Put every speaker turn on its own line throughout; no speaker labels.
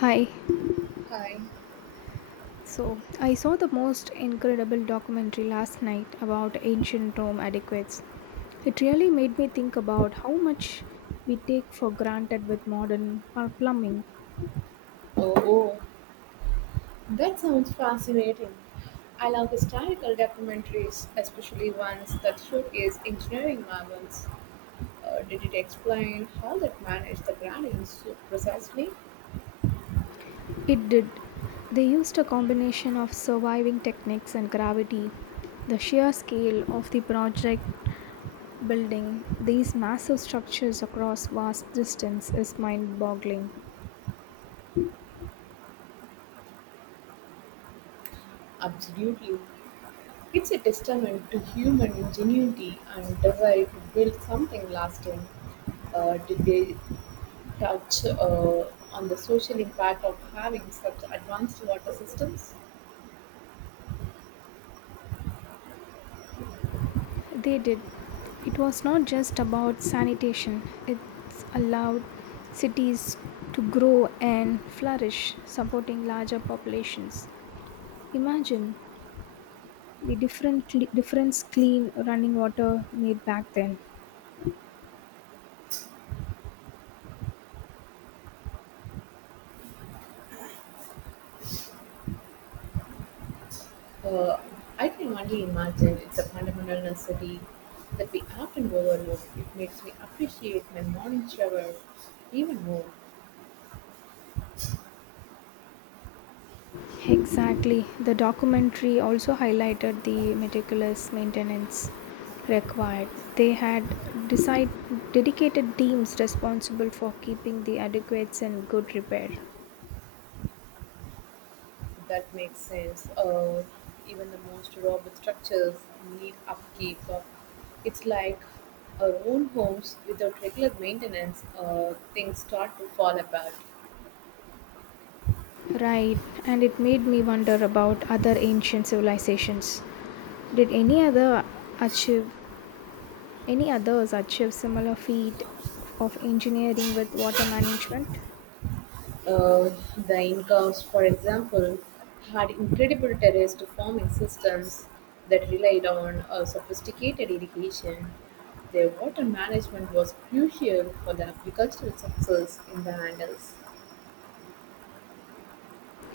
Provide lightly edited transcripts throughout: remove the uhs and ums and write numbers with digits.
Hi.
Hi.
So, I saw the most incredible documentary last night about ancient Rome adequates. It really made me think about how much we take for granted with modern plumbing.
Oh, oh, that sounds fascinating. I love historical documentaries, especially ones that showcase engineering marvels. Did it explain how that managed the granite so precisely?
It did. They used a combination of surviving techniques and gravity. The sheer scale of the project building these massive structures across vast distance is mind boggling.
Absolutely. It's a testament to human ingenuity and desire to build something lasting. Did they touch on the social impact of having such advanced water systems?
They did. It was not just about sanitation, it allowed cities to grow and flourish, supporting larger populations. Imagine the difference clean running water made back then.
Uh, I can only imagine it's a fundamental necessity that we often overlook. It makes me appreciate my morning shower even more.
Exactly. The documentary also highlighted the meticulous maintenance required. They had decide, dedicated teams responsible for keeping the adequates in good repair.
That makes sense. Even the most robust structures need upkeep. It's like our own homes without regular maintenance, things start to fall apart.
Right, and it made me wonder about other ancient civilizations. Did any other achieve Any others achieve similar feat of engineering with water management?
Uh, the Incas, for example, had incredible terraced farming systems that relied on sophisticated irrigation. Their water management was crucial for the agricultural success in the Andes.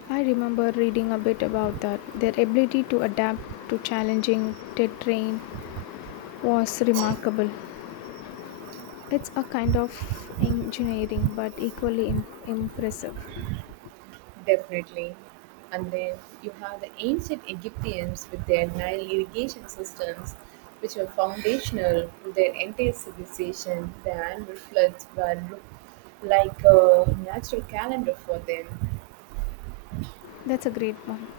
I remember reading a bit about that. Their ability to adapt to challenging terrain was remarkable. It's a kind of engineering but equally impressive.
Definitely. And then you have the ancient Egyptians with their Nile irrigation systems, which were foundational to their entire civilization. The annual floods were looked like a natural calendar for them.
That's a great point.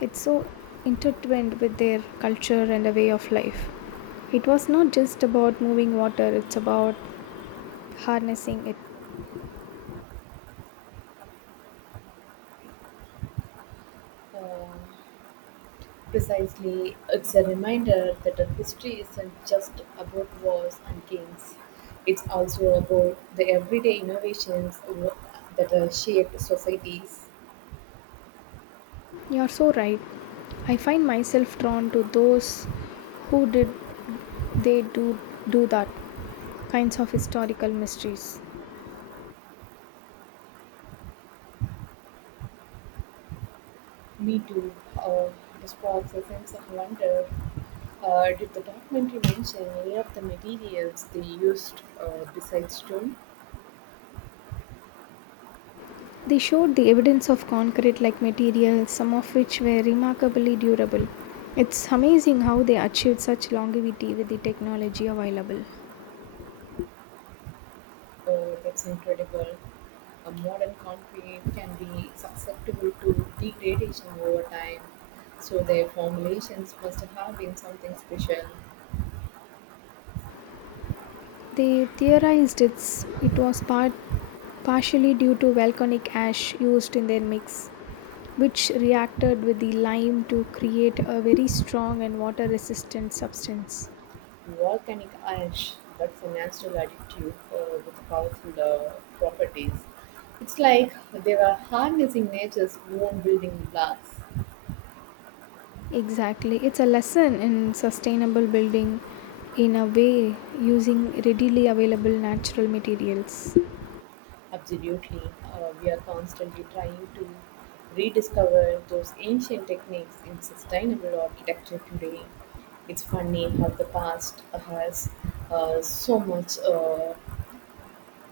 It's so intertwined with their culture and a way of life. It was not just about moving water, it's about harnessing it.
Uh, Precisely, it's a reminder that the history isn't just about wars and kings. It's also about the everyday innovations that have shaped societies.
You're so right. I find myself drawn to those who did they do do that kinds of historical mysteries.
Me too. Uh, the sparks a sense of wonder. Did the documentary mention any of the materials they used besides stone?
They showed the evidence of concrete like materials, some of which were remarkably durable. It's amazing how they achieved such longevity with the technology available.
That's incredible. A modern concrete can be susceptible to degradation over time, so their formulations must have been something special.
They theorized it's, it was part, partially due to volcanic ash used in their mix, which reacted with the lime to create a very strong and water resistant substance.
Volcanic ash, that's a natural additive with powerful properties. It's like they were harnessing nature's own building blocks.
Exactly. It's a lesson in sustainable building in a way using readily available natural materials.
Absolutely. We are constantly trying to rediscover those ancient techniques in sustainable architecture today. It's funny how the past has so much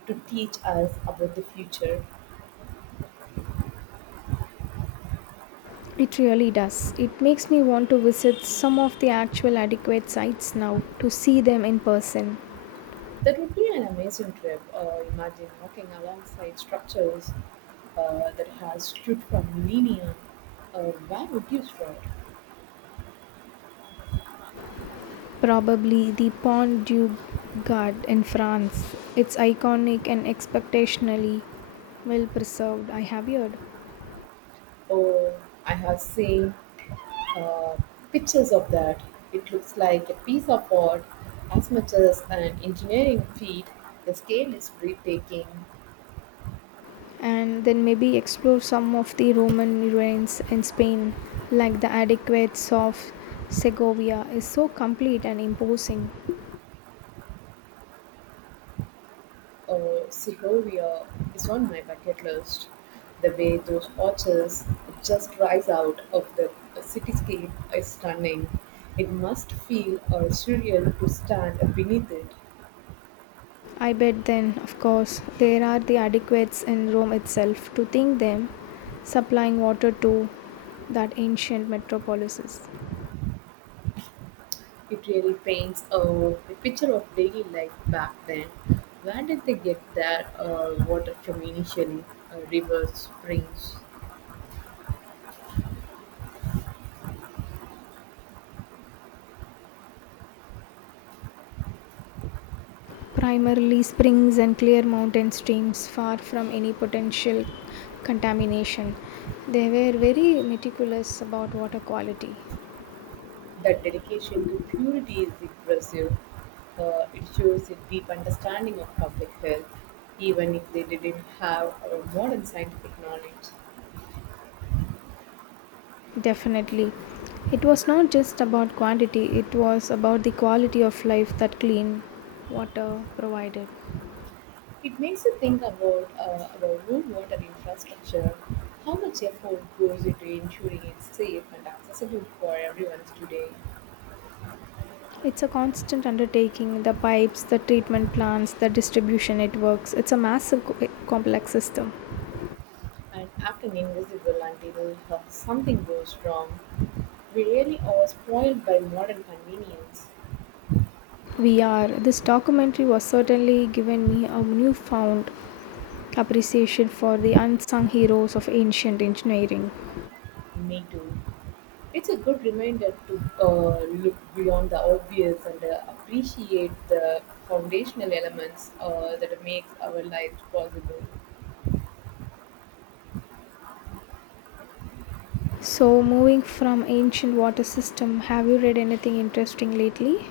to teach us about the future.
It really does. It makes me want to visit some of the actual adequate sites now to see them in person.
That would be an amazing trip. Imagine walking alongside structures that has stood for millennia. Where would you start?
Probably the Pont du Gard in France. It's iconic and exceptionally well preserved, I have heard.
Oh, I have seen uh, pictures of that. It looks like a piece of art as much as an engineering feat. The scale is breathtaking.
And then maybe explore some of the Roman ruins in Spain, like the Aqueducts of Segovia is so complete and imposing.
Segovia is on my bucket list. The way those arches just rise out of the cityscape is stunning. It must feel surreal to stand beneath it.
I bet then, of course, there are the Aqueducts in Rome itself to think them supplying water to that ancient metropolis.
It really paints a picture of daily life back then. Where did they get their water from initially? Rivers, springs.
Primarily springs and clear mountain streams far from any potential contamination. They were very meticulous about water quality.
That dedication to purity is impressive. It shows a deep understanding of public health, even if they didn't have modern scientific knowledge.
Definitely. It was not just about quantity, it was about the quality of life that clean water provided.
It makes you think about our own water infrastructure, how much effort goes into ensuring it's safe and accessible for everyone today.
It's a constant undertaking the pipes, the treatment plants, the distribution networks. It's a massive complex system.
And acting invisible until something goes wrong. We really are spoiled by modern convenience.
We are. This documentary was certainly given me a newfound appreciation for the unsung heroes of ancient engineering.
Me too. It's a good reminder to look beyond the obvious and appreciate the foundational elements that make our lives possible.
So, moving from ancient water system, have you read anything interesting lately?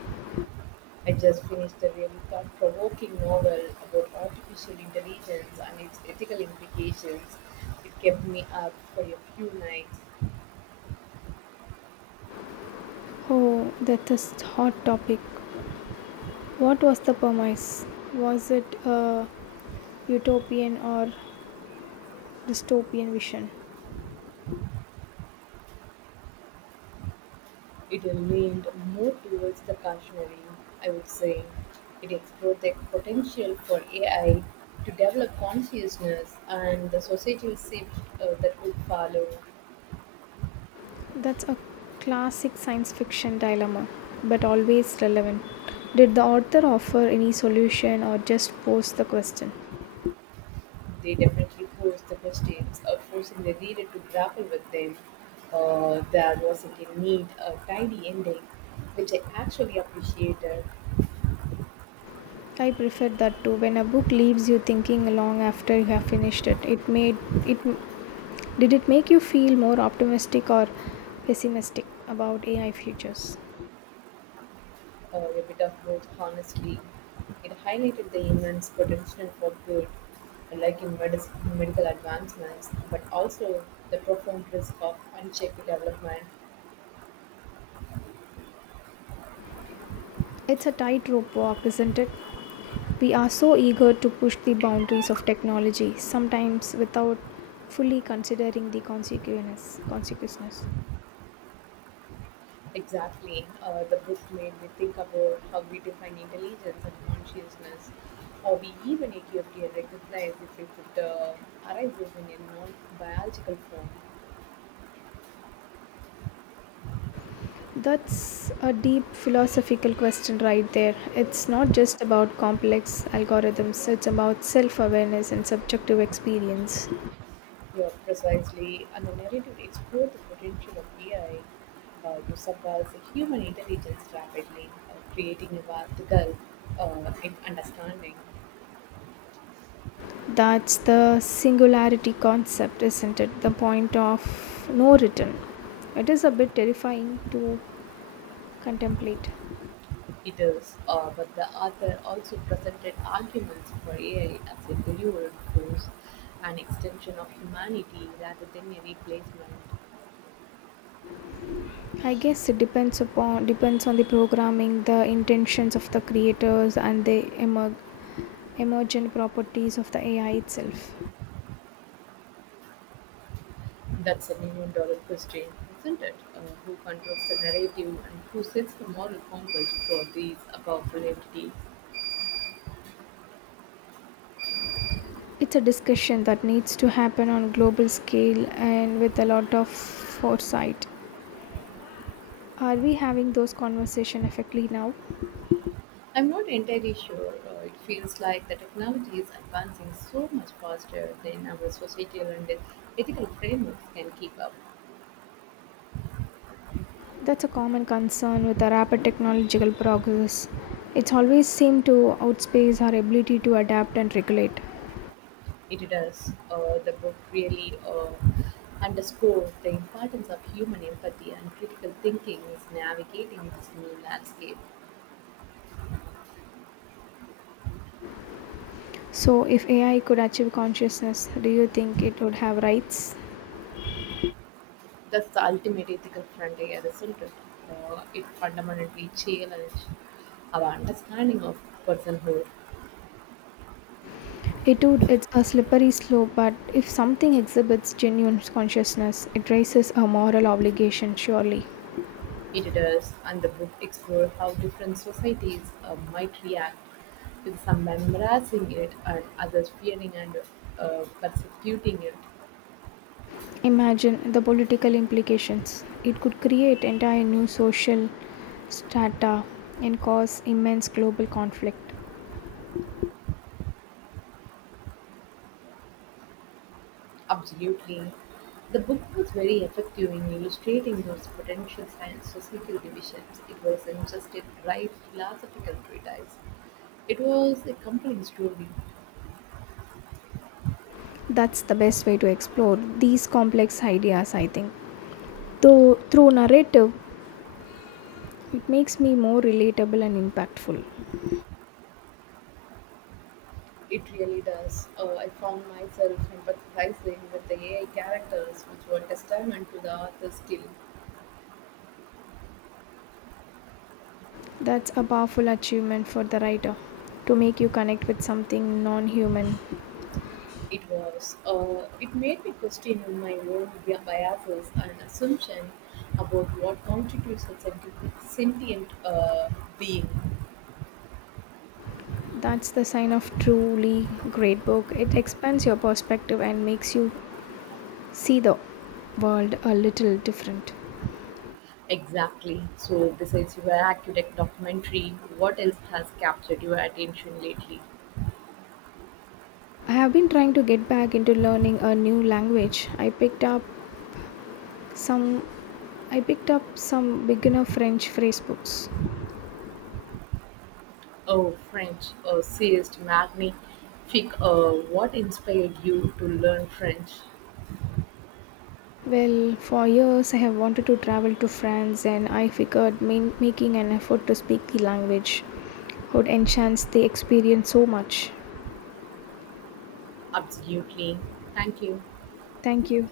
I just finished a really thought-provoking novel about artificial intelligence and its ethical implications. It kept me up for a few nights.
Oh, that is hot topic. What was the premise? Was it a utopian or dystopian vision?
It leaned more towards the cautionary, I would say. It explored the potential for AI to develop consciousness and the societal shift that would follow.
That's a classic science fiction dilemma, but always relevant. Did the author offer any solution or just pose the question?
They definitely posed the questions, forcing the reader to grapple with them. There wasn't a neat, tidy ending, which I actually appreciated.
I prefer that too. When a book leaves you thinking long after you have finished it, it made it did it make you feel more optimistic or pessimistic about AI futures?
Or a bit of both, honestly. It highlighted the immense potential for good, like in medical advancements, but also the profound risk of unchecked development.
It's a tightrope walk, isn't it? We are so eager to push the boundaries of technology, sometimes without fully considering the consequences.
Exactly. The book made me think about how we define intelligence and consciousness, or we even accurately recognize if we could arise in a non biological form.
That's a deep philosophical question right there. It's not just about complex algorithms, it's about self awareness and subjective experience.
Yeah, precisely. And the narrative explores the potential of AI to surpass the human intelligence rapidly, creating a vertical in understanding.
That's the singularity concept, isn't it? The point of no return. It is a bit terrifying to contemplate.
It is, but the author also presented arguments for AI as a delivered force, an extension of humanity rather than a replacement.
I guess it depends upon depends on the programming, the intentions of the creators, and the emergent properties of the AI itself.
That's a million dollar question, isn't it? Who controls the narrative and who sets the moral compass for these powerful entities?
It's a discussion that needs to happen on a global scale and with a lot of foresight. Are we having those conversations effectively now?
I'm not entirely sure. It feels like the technology is advancing so much faster than our societal and ethical frameworks can keep up.
That's a common concern with the rapid technological progress. It's always seemed to outpace our ability to adapt and regulate.
It does. The book really underscores the importance of human empathy and critical thinking is navigating this new landscape.
So, if AI could achieve consciousness, do you think it would have rights?
That's the ultimate ethical frontier, isn't it? It fundamentally challenges our understanding of personhood.
It would, it's a slippery slope, but if something exhibits genuine consciousness, it raises a moral obligation, surely.
It does, and the book explores how different societies might react, with some embracing it and others fearing and persecuting it.
Imagine the political implications. It could create entire new social strata and cause immense global conflict.
Absolutely. The book was very effective in illustrating those potential science societal divisions. It wasn't just a dry philosophical treatise, it was a compelling story.
That's the best way to explore these complex ideas, I think. Though through narrative, it makes me more relatable and impactful.
It really does. I found myself empathizing with the AI characters, which were testament to the author's skill.
That's a powerful achievement for the writer to make you connect with something non human.
It was. It made me question my own biases and assumption about what constitutes a sentient being.
That's the sign of truly great book. It expands your perspective and makes you see the world a little different.
Exactly. So, besides your architect documentary, what else has captured your attention lately?
I have been trying to get back into learning a new language. Some I picked up some beginner French phrase books.
Oh, French, seriously, magnifique. What inspired you to learn French?
Well, for years I have wanted to travel to France and I figured making an effort to speak the language would enhance the experience so much.
Absolutely. Thank you.
Thank you.